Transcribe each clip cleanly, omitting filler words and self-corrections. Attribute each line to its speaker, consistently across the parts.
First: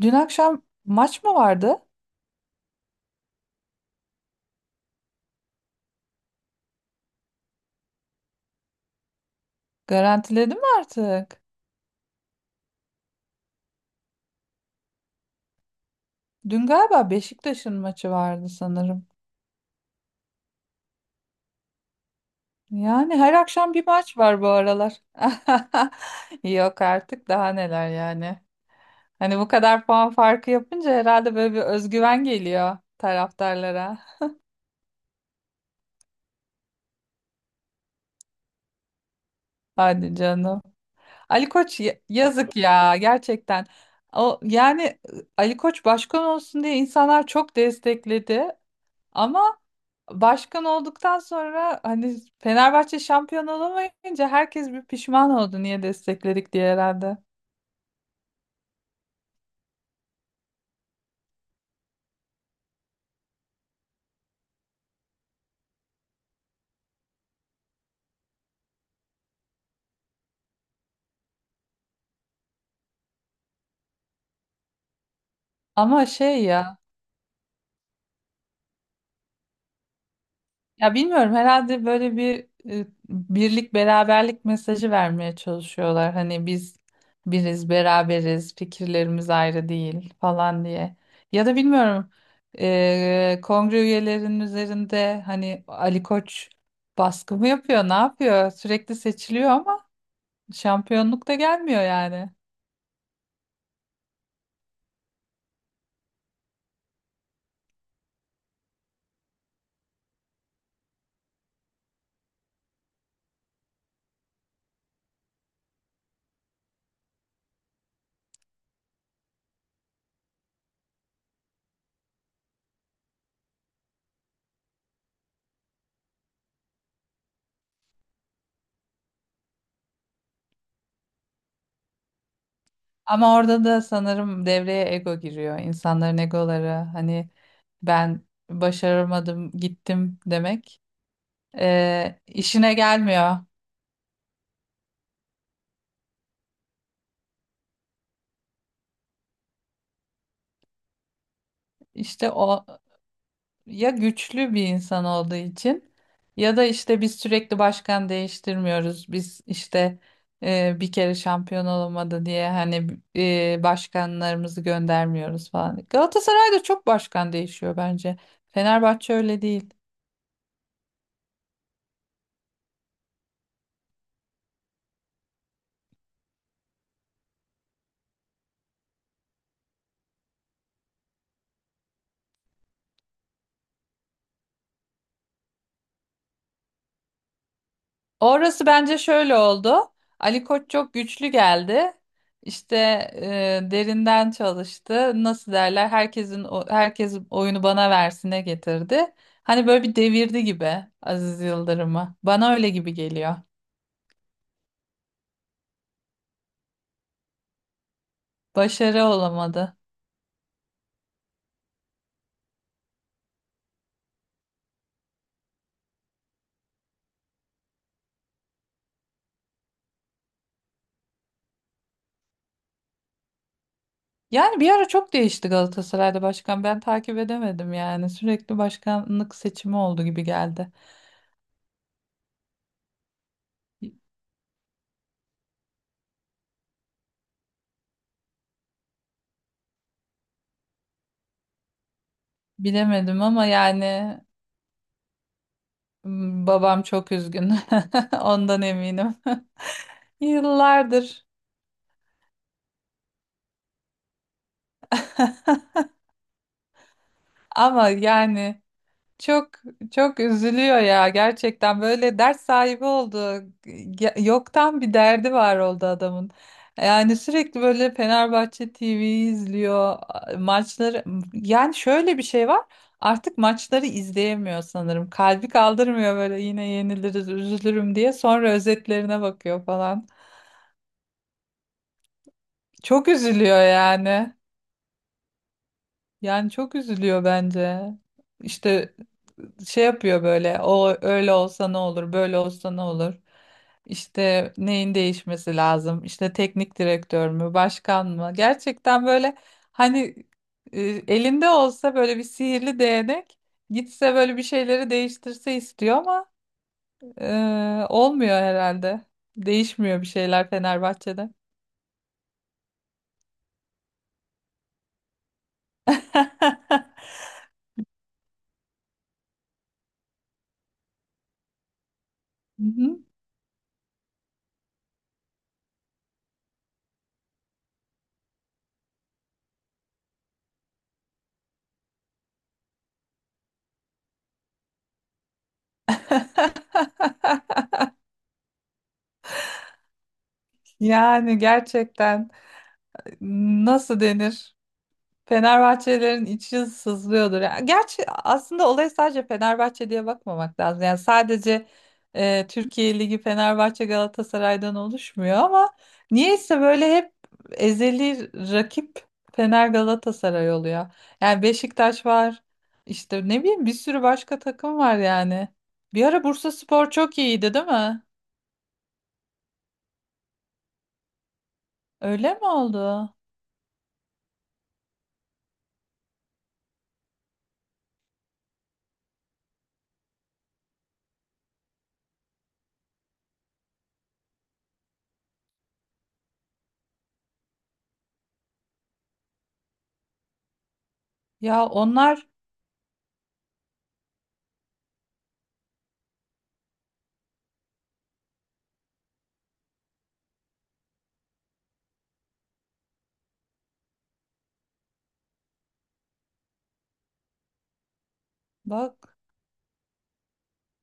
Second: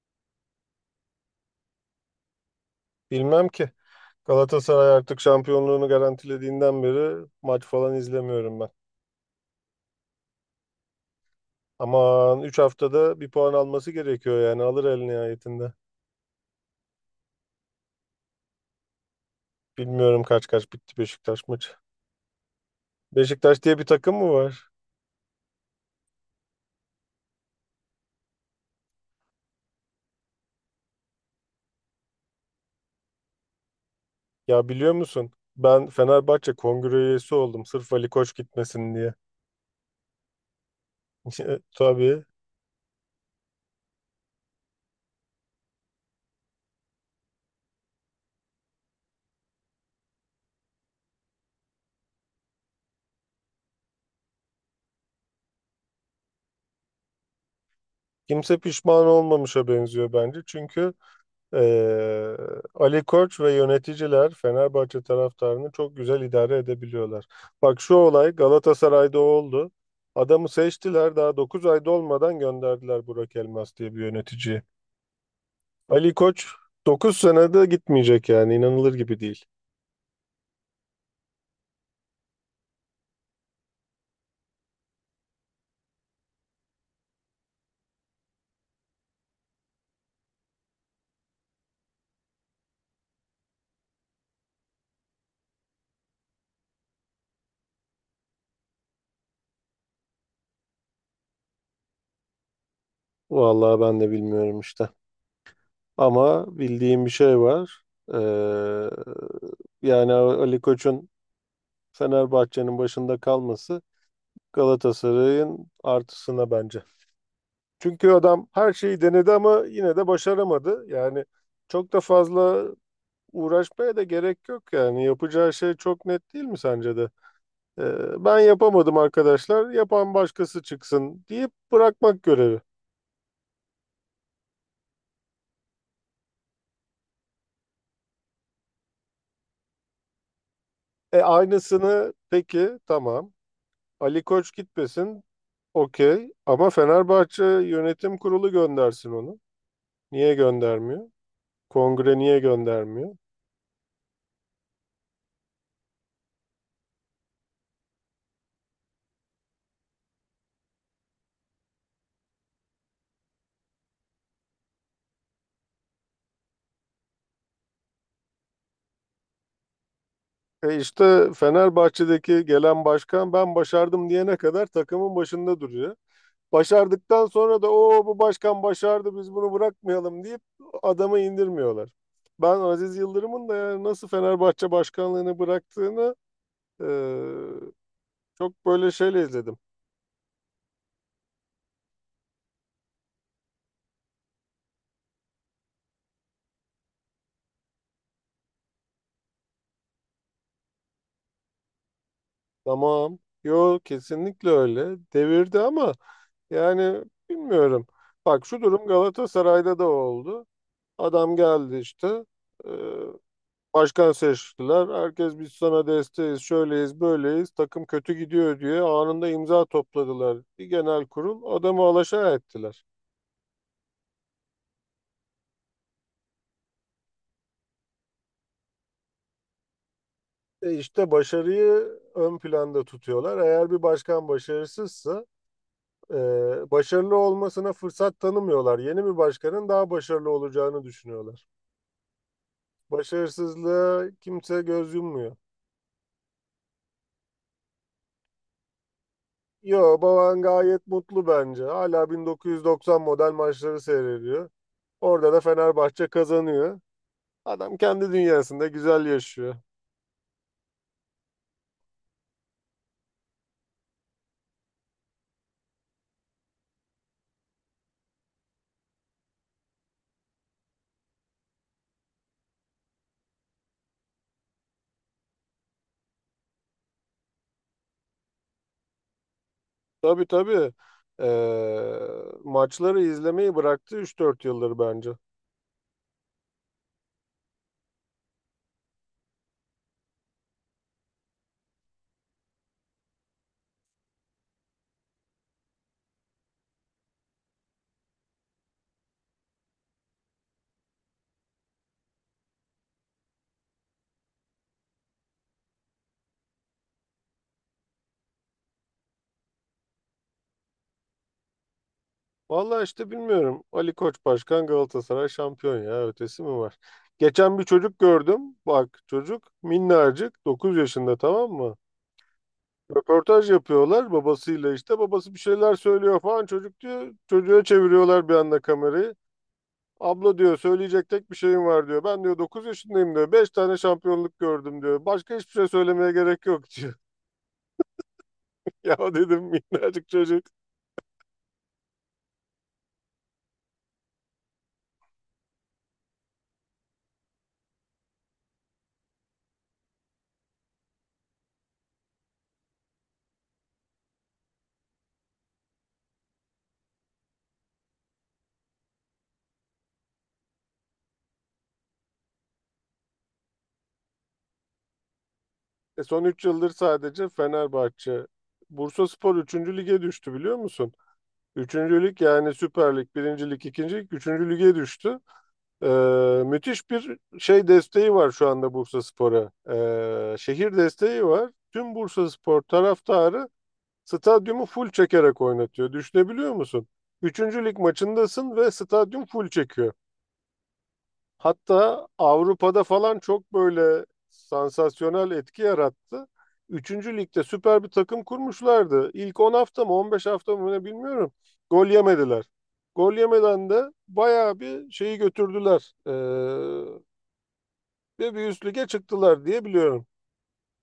Speaker 1: Dün akşam maç mı vardı?
Speaker 2: Bilmem ki. Galatasaray artık şampiyonluğunu garantilediğinden beri maç falan izlemiyorum ben.
Speaker 1: Garantiledim artık.
Speaker 2: Aman 3 haftada bir puan alması gerekiyor yani alır el nihayetinde.
Speaker 1: Dün galiba Beşiktaş'ın maçı vardı sanırım.
Speaker 2: Bilmiyorum kaç kaç bitti Beşiktaş maçı.
Speaker 1: Yani her
Speaker 2: Beşiktaş
Speaker 1: akşam
Speaker 2: diye bir
Speaker 1: bir
Speaker 2: takım
Speaker 1: maç
Speaker 2: mı
Speaker 1: var bu
Speaker 2: var?
Speaker 1: aralar. Yok artık daha neler yani. Hani bu kadar puan farkı yapınca herhalde böyle bir özgüven geliyor taraftarlara.
Speaker 2: Ya biliyor musun? Ben Fenerbahçe kongre üyesi oldum sırf Ali Koç gitmesin diye.
Speaker 1: Hadi canım. Ali Koç
Speaker 2: Tabii.
Speaker 1: yazık ya gerçekten. O yani Ali Koç başkan olsun diye insanlar çok destekledi ama başkan olduktan sonra hani Fenerbahçe şampiyon olamayınca herkes bir pişman oldu niye destekledik diye herhalde.
Speaker 2: Kimse pişman olmamışa benziyor bence. Çünkü Ee, Ali Koç ve yöneticiler Fenerbahçe taraftarını çok güzel idare edebiliyorlar. Bak şu olay Galatasaray'da oldu. Adamı seçtiler daha 9 ayda olmadan gönderdiler Burak Elmas diye bir yöneticiyi.
Speaker 1: Ama
Speaker 2: Ali
Speaker 1: şey
Speaker 2: Koç
Speaker 1: ya
Speaker 2: 9 senede gitmeyecek yani inanılır gibi değil.
Speaker 1: ya bilmiyorum herhalde böyle bir birlik beraberlik mesajı vermeye çalışıyorlar. Hani biz biriz beraberiz fikirlerimiz ayrı değil falan diye. Ya da bilmiyorum kongre üyelerinin üzerinde hani Ali Koç baskı mı yapıyor ne yapıyor sürekli seçiliyor ama şampiyonluk da gelmiyor yani.
Speaker 2: Vallahi ben de bilmiyorum işte. Ama bildiğim bir şey var. Ee, yani Ali Koç'un Fenerbahçe'nin başında kalması Galatasaray'ın artısına bence. Çünkü adam her şeyi denedi ama yine de başaramadı. Yani çok da fazla uğraşmaya da gerek yok yani. Yapacağı şey çok net değil mi sence de? Ben yapamadım arkadaşlar, yapan başkası çıksın deyip bırakmak görevi.
Speaker 1: Ama orada da sanırım devreye ego giriyor. İnsanların egoları hani ben başaramadım gittim demek
Speaker 2: E aynısını
Speaker 1: işine
Speaker 2: peki tamam.
Speaker 1: gelmiyor.
Speaker 2: Ali Koç gitmesin okey ama Fenerbahçe Yönetim Kurulu göndersin onu. Niye göndermiyor? Kongre
Speaker 1: İşte
Speaker 2: niye
Speaker 1: o
Speaker 2: göndermiyor?
Speaker 1: ya güçlü bir insan olduğu için ya da işte biz sürekli başkan değiştirmiyoruz. Biz işte bir kere şampiyon olamadı diye hani başkanlarımızı göndermiyoruz falan. Galatasaray'da çok başkan değişiyor bence. Fenerbahçe öyle değil.
Speaker 2: E işte Fenerbahçe'deki gelen başkan ben başardım diyene kadar takımın başında duruyor. Başardıktan sonra da o bu başkan başardı biz bunu bırakmayalım deyip adamı indirmiyorlar. Ben Aziz Yıldırım'ın da yani nasıl Fenerbahçe başkanlığını bıraktığını e, çok
Speaker 1: Orası
Speaker 2: böyle
Speaker 1: bence
Speaker 2: şeyle
Speaker 1: şöyle
Speaker 2: izledim.
Speaker 1: oldu. Ali Koç çok güçlü geldi. İşte derinden çalıştı. Nasıl derler? Herkesin herkes oyunu bana versine getirdi. Hani böyle bir devirdi gibi Aziz Yıldırım'ı. Bana öyle gibi
Speaker 2: Tamam.
Speaker 1: geliyor.
Speaker 2: Yo kesinlikle öyle. Devirdi ama yani bilmiyorum. Bak şu durum
Speaker 1: Başarı olamadı.
Speaker 2: Galatasaray'da da oldu. Adam geldi işte. e, Başkan seçtiler. Herkes biz sana desteğiz, şöyleyiz, böyleyiz. Takım kötü gidiyor diye anında imza topladılar. Bir genel kurul adamı alaşağı ettiler.
Speaker 1: Yani bir ara çok değişti Galatasaray'da başkan. Ben takip edemedim yani. Sürekli başkanlık seçimi oldu gibi geldi.
Speaker 2: E işte başarıyı ön planda tutuyorlar. Eğer bir başkan başarısızsa e, başarılı olmasına fırsat tanımıyorlar. Yeni bir başkanın daha başarılı olacağını düşünüyorlar.
Speaker 1: Bilemedim ama
Speaker 2: Başarısızlığa
Speaker 1: yani
Speaker 2: kimse göz yummuyor.
Speaker 1: babam çok üzgün. Ondan eminim.
Speaker 2: Yo, Bavan gayet
Speaker 1: Yıllardır.
Speaker 2: mutlu bence. Hala 1990 model maçları seyrediyor. Orada da Fenerbahçe kazanıyor. Adam
Speaker 1: Ama
Speaker 2: kendi
Speaker 1: yani
Speaker 2: dünyasında güzel
Speaker 1: çok
Speaker 2: yaşıyor.
Speaker 1: çok üzülüyor ya gerçekten böyle dert sahibi oldu. Yoktan bir derdi var oldu adamın. Yani sürekli böyle Fenerbahçe TV'yi izliyor, maçları. Yani şöyle bir şey var. Artık maçları izleyemiyor sanırım. Kalbi kaldırmıyor böyle yine yeniliriz, üzülürüm diye. Sonra özetlerine bakıyor falan.
Speaker 2: Tabii tabii. Ee, maçları
Speaker 1: Çok
Speaker 2: izlemeyi
Speaker 1: üzülüyor
Speaker 2: bıraktı üç
Speaker 1: yani.
Speaker 2: dört yıldır bence.
Speaker 1: Yani çok üzülüyor bence. İşte şey yapıyor böyle. O öyle olsa ne olur, böyle olsa ne olur. İşte neyin değişmesi lazım? İşte teknik direktör mü, başkan mı? Gerçekten böyle hani e, elinde olsa böyle bir sihirli değnek gitse böyle bir şeyleri değiştirse istiyor ama olmuyor herhalde. Değişmiyor bir şeyler Fenerbahçe'de.
Speaker 2: Vallahi işte bilmiyorum. Ali Koç Başkan Galatasaray şampiyon ya. Ötesi mi var? Geçen bir çocuk gördüm. Bak çocuk minnacık 9 yaşında tamam mı?
Speaker 1: Hı hı.
Speaker 2: Röportaj yapıyorlar babasıyla işte. Babası bir şeyler söylüyor falan. Çocuk diyor çocuğa çeviriyorlar bir anda kamerayı. Abla diyor söyleyecek tek bir şeyim var diyor. Ben diyor 9 yaşındayım diyor. 5 tane şampiyonluk gördüm diyor. Başka hiçbir şey söylemeye gerek yok diyor. Ya dedim minnacık çocuk.
Speaker 1: Yani gerçekten nasıl denir? Fenerbahçelerin içi sızlıyordur. Yani gerçi aslında olaya sadece Fenerbahçe diye bakmamak lazım. Yani sadece Türkiye Ligi Fenerbahçe Galatasaray'dan oluşmuyor ama niyeyse böyle hep ezeli rakip Fener Galatasaray oluyor. Yani Beşiktaş var. İşte ne bileyim bir sürü başka takım var yani.
Speaker 2: E
Speaker 1: Bir ara
Speaker 2: son 3 yıldır
Speaker 1: Bursaspor çok
Speaker 2: sadece
Speaker 1: iyiydi, değil mi?
Speaker 2: Fenerbahçe. Bursaspor üçüncü lige düştü biliyor musun? Üçüncü lig
Speaker 1: Öyle mi
Speaker 2: yani Süper Lig,
Speaker 1: oldu?
Speaker 2: 1. Lig, 2. Lig, 3. lige düştü. Ee, müthiş bir şey desteği var şu anda Bursaspor'a. Şehir desteği var. Tüm Bursaspor taraftarı stadyumu full çekerek oynatıyor. Düşünebiliyor musun? Üçüncü lig maçındasın ve stadyum full çekiyor.
Speaker 1: Ya
Speaker 2: Hatta
Speaker 1: onlar
Speaker 2: Avrupa'da falan çok böyle sansasyonel etki yarattı. Üçüncü ligde süper bir takım kurmuşlardı. İlk 10 hafta mı 15 hafta mı ne bilmiyorum. Gol yemediler. Gol yemeden de bayağı bir şeyi götürdüler. Ve bir üst lige
Speaker 1: bak
Speaker 2: çıktılar diye biliyorum.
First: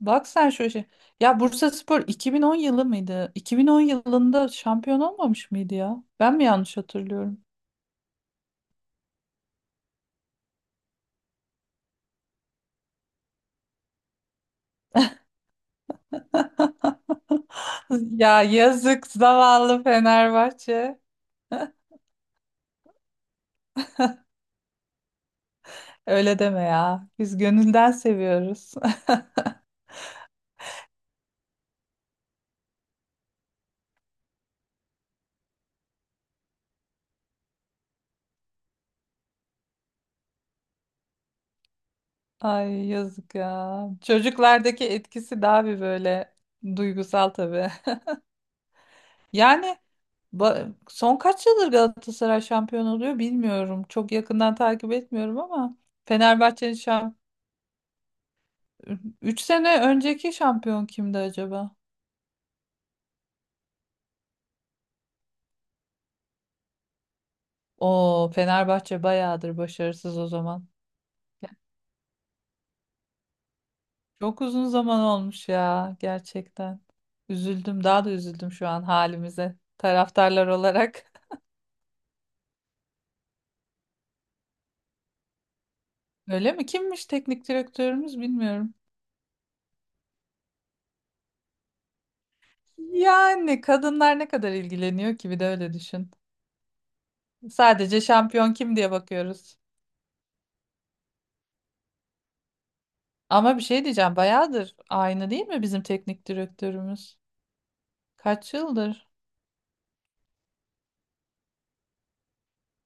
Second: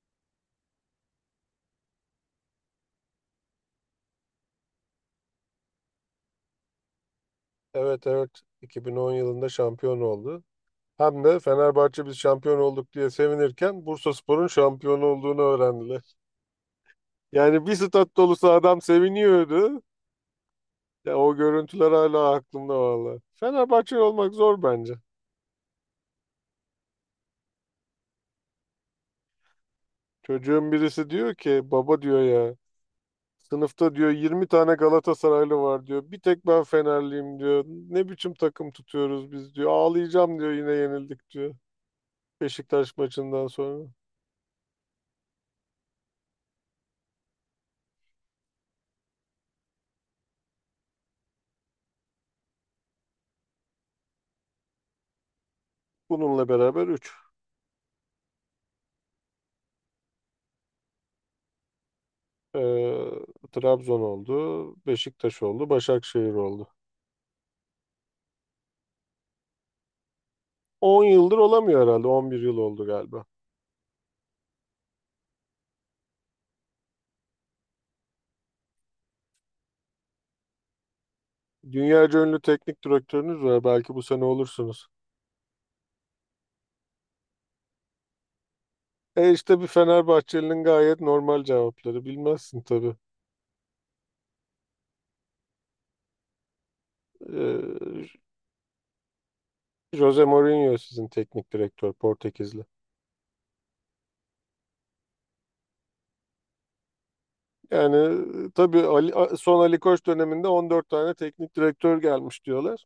Speaker 1: Bak sen şöyle şey. Ya Bursaspor 2010 yılı mıydı? 2010 yılında şampiyon olmamış mıydı ya? Ben mi yanlış hatırlıyorum?
Speaker 2: Evet evet, 2010 yılında şampiyon oldu. Hem de Fenerbahçe biz şampiyon olduk diye sevinirken Bursaspor'un şampiyon olduğunu öğrendiler. Yani bir stat
Speaker 1: Ya
Speaker 2: dolusu adam
Speaker 1: yazık
Speaker 2: seviniyordu.
Speaker 1: zavallı Fenerbahçe.
Speaker 2: Ya o görüntüler hala aklımda valla. Fenerbahçe olmak zor bence.
Speaker 1: Öyle deme ya. Biz gönülden seviyoruz.
Speaker 2: Çocuğun birisi diyor ki baba diyor ya sınıfta diyor 20 tane Galatasaraylı var diyor. Bir tek ben Fenerliyim diyor. Ne biçim takım tutuyoruz biz diyor. Ağlayacağım diyor yine yenildik diyor.
Speaker 1: Ay
Speaker 2: Beşiktaş
Speaker 1: yazık
Speaker 2: maçından sonra.
Speaker 1: ya. Çocuklardaki etkisi daha bir böyle duygusal tabii. Yani son kaç yıldır Galatasaray şampiyon oluyor bilmiyorum. Çok yakından takip etmiyorum ama
Speaker 2: Bununla
Speaker 1: Fenerbahçe'nin
Speaker 2: beraber 3.
Speaker 1: şampiyon 3 sene önceki şampiyon kimdi acaba?
Speaker 2: Ee, Trabzon oldu, Beşiktaş oldu, Başakşehir oldu.
Speaker 1: O Fenerbahçe bayağıdır başarısız o zaman.
Speaker 2: 10 yıldır olamıyor herhalde. 11 yıl oldu galiba.
Speaker 1: Çok uzun zaman olmuş ya gerçekten. Üzüldüm, daha da üzüldüm şu an halimize taraftarlar olarak.
Speaker 2: Dünyaca ünlü teknik direktörünüz var. Belki bu sene olursunuz.
Speaker 1: Öyle mi? Kimmiş teknik direktörümüz bilmiyorum.
Speaker 2: E işte bir Fenerbahçeli'nin gayet normal cevapları. Bilmezsin tabii.
Speaker 1: Yani kadınlar ne kadar ilgileniyor ki bir de öyle düşün. Sadece
Speaker 2: Ee,
Speaker 1: şampiyon kim diye bakıyoruz.
Speaker 2: Jose Mourinho sizin teknik direktör Portekizli.
Speaker 1: Ama bir şey diyeceğim bayağıdır aynı değil mi bizim teknik direktörümüz?
Speaker 2: Yani
Speaker 1: Kaç
Speaker 2: tabii
Speaker 1: yıldır?
Speaker 2: Ali, son Ali Koç döneminde 14 tane teknik direktör gelmiş diyorlar.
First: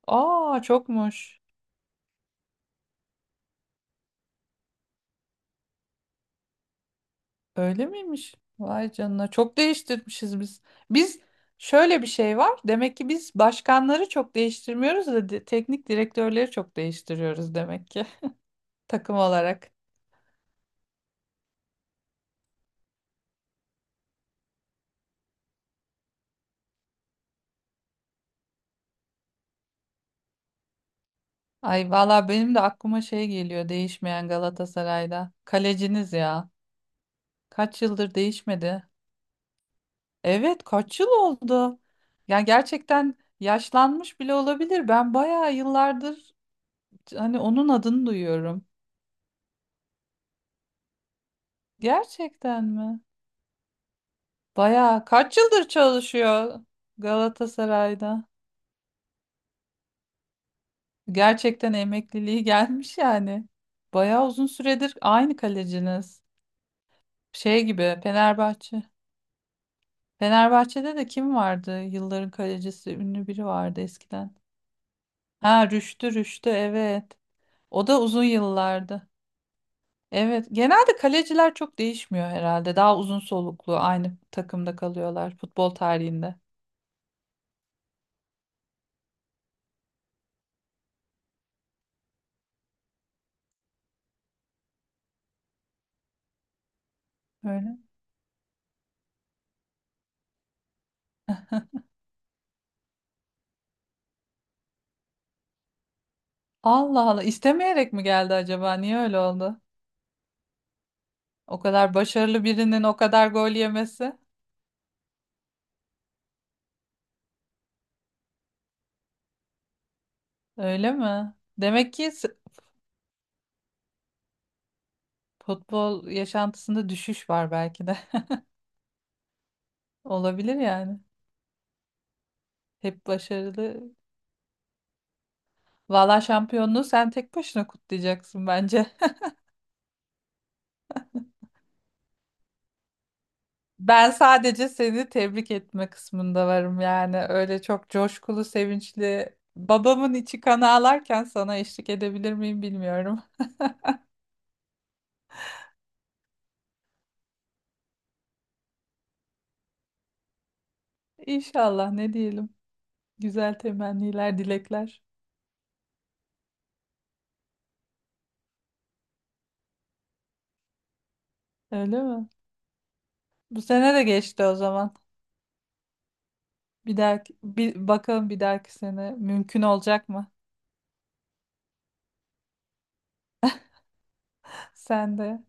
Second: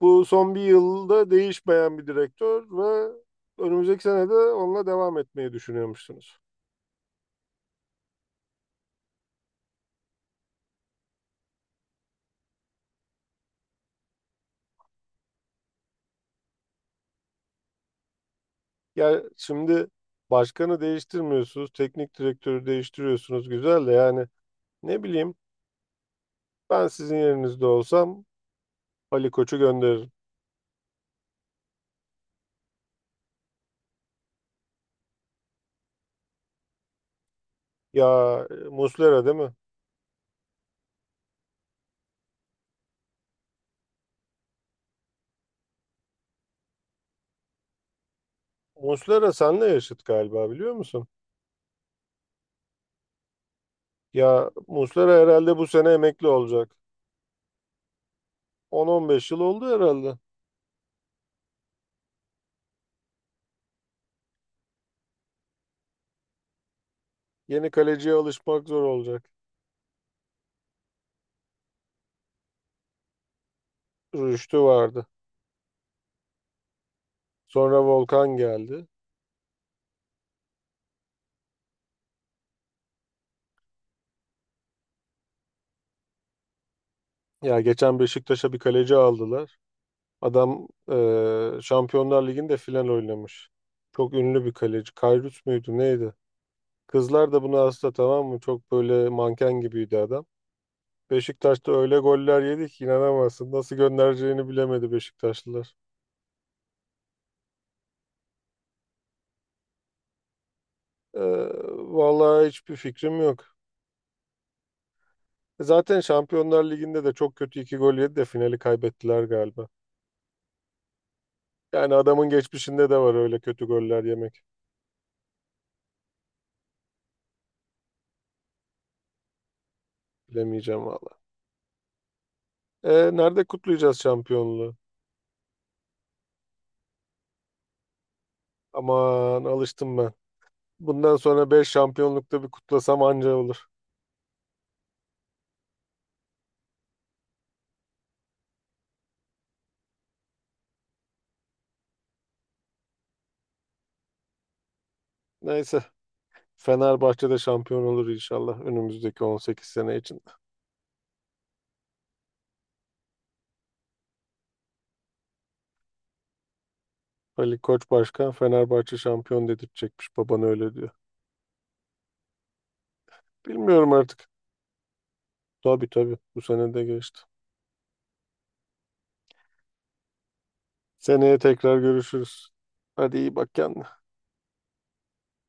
Speaker 2: Bu son bir
Speaker 1: Aa
Speaker 2: yılda
Speaker 1: çokmuş.
Speaker 2: değişmeyen bir direktör ve önümüzdeki sene de onunla devam etmeyi düşünüyormuşsunuz.
Speaker 1: Öyle miymiş? Vay canına. Çok değiştirmişiz biz. Biz şöyle bir şey var. Demek ki biz başkanları çok değiştirmiyoruz da teknik direktörleri çok değiştiriyoruz demek ki takım
Speaker 2: Yani
Speaker 1: olarak.
Speaker 2: şimdi başkanı değiştirmiyorsunuz, teknik direktörü değiştiriyorsunuz. Güzel de yani ne bileyim ben sizin yerinizde olsam Ali Koç'u gönderirim.
Speaker 1: Ay valla benim de aklıma şey geliyor değişmeyen Galatasaray'da. Kaleciniz ya. Kaç
Speaker 2: Ya
Speaker 1: yıldır değişmedi.
Speaker 2: Muslera değil mi?
Speaker 1: Evet kaç yıl oldu. Ya gerçekten yaşlanmış bile olabilir. Ben bayağı yıllardır hani onun adını duyuyorum.
Speaker 2: Muslera senle yaşıt galiba biliyor musun?
Speaker 1: Gerçekten mi?
Speaker 2: Ya
Speaker 1: Bayağı
Speaker 2: Muslera
Speaker 1: kaç
Speaker 2: herhalde bu
Speaker 1: yıldır
Speaker 2: sene emekli
Speaker 1: çalışıyor
Speaker 2: olacak.
Speaker 1: Galatasaray'da.
Speaker 2: 10-15 yıl oldu herhalde.
Speaker 1: Gerçekten emekliliği gelmiş yani. Bayağı uzun süredir aynı kaleciniz. Şey
Speaker 2: Yeni
Speaker 1: gibi
Speaker 2: kaleciye alışmak zor
Speaker 1: Fenerbahçe.
Speaker 2: olacak.
Speaker 1: Fenerbahçe'de de kim vardı? Yılların kalecisi ünlü biri vardı eskiden.
Speaker 2: Rüştü vardı.
Speaker 1: Ha Rüştü Rüştü evet.
Speaker 2: Sonra
Speaker 1: O da uzun
Speaker 2: Volkan geldi.
Speaker 1: yıllardı. Evet, genelde kaleciler çok değişmiyor herhalde. Daha uzun soluklu aynı takımda kalıyorlar futbol tarihinde.
Speaker 2: Ya geçen Beşiktaş'a bir kaleci aldılar. Adam Şampiyonlar Ligi'nde final oynamış. Çok ünlü bir kaleci. Kayrut muydu neydi? Kızlar da buna
Speaker 1: Öyle.
Speaker 2: hasta tamam mı? Çok böyle manken gibiydi adam. Beşiktaş'ta öyle goller yedik ki inanamazsın. Nasıl göndereceğini bilemedi Beşiktaşlılar.
Speaker 1: Allah Allah istemeyerek mi geldi acaba? Niye öyle oldu?
Speaker 2: Eee
Speaker 1: O kadar başarılı
Speaker 2: vallahi hiçbir
Speaker 1: birinin o
Speaker 2: fikrim
Speaker 1: kadar
Speaker 2: yok.
Speaker 1: gol yemesi.
Speaker 2: Zaten Şampiyonlar Ligi'nde de çok kötü iki gol yedi de finali kaybettiler galiba.
Speaker 1: Öyle mi? Demek
Speaker 2: Yani
Speaker 1: ki
Speaker 2: adamın geçmişinde de var öyle kötü goller yemek.
Speaker 1: futbol yaşantısında düşüş var belki de. Olabilir
Speaker 2: Bilemeyeceğim
Speaker 1: yani.
Speaker 2: vallahi.
Speaker 1: Hep
Speaker 2: Nerede
Speaker 1: başarılı.
Speaker 2: kutlayacağız şampiyonluğu?
Speaker 1: Valla şampiyonluğu sen tek başına kutlayacaksın bence.
Speaker 2: Aman alıştım ben. Bundan sonra 5 şampiyonlukta bir kutlasam anca olur.
Speaker 1: Ben sadece seni tebrik etme kısmında varım yani. Öyle çok coşkulu, sevinçli. Babamın içi kan ağlarken sana eşlik edebilir miyim bilmiyorum.
Speaker 2: Neyse. Fenerbahçe'de şampiyon olur inşallah önümüzdeki 18 sene için.
Speaker 1: İnşallah ne diyelim. Güzel temenniler, dilekler.
Speaker 2: Ali Koç Başkan Fenerbahçe şampiyon dedirtecekmiş. Baban öyle diyor.
Speaker 1: Öyle mi? Bu
Speaker 2: Bilmiyorum
Speaker 1: sene de
Speaker 2: artık.
Speaker 1: geçti o zaman.
Speaker 2: Tabii tabii. Bu sene de
Speaker 1: Bir
Speaker 2: geçti.
Speaker 1: dahaki, bakalım bir dahaki sene mümkün olacak mı?
Speaker 2: Seneye tekrar görüşürüz. Hadi iyi bak kendine.
Speaker 1: Sen de.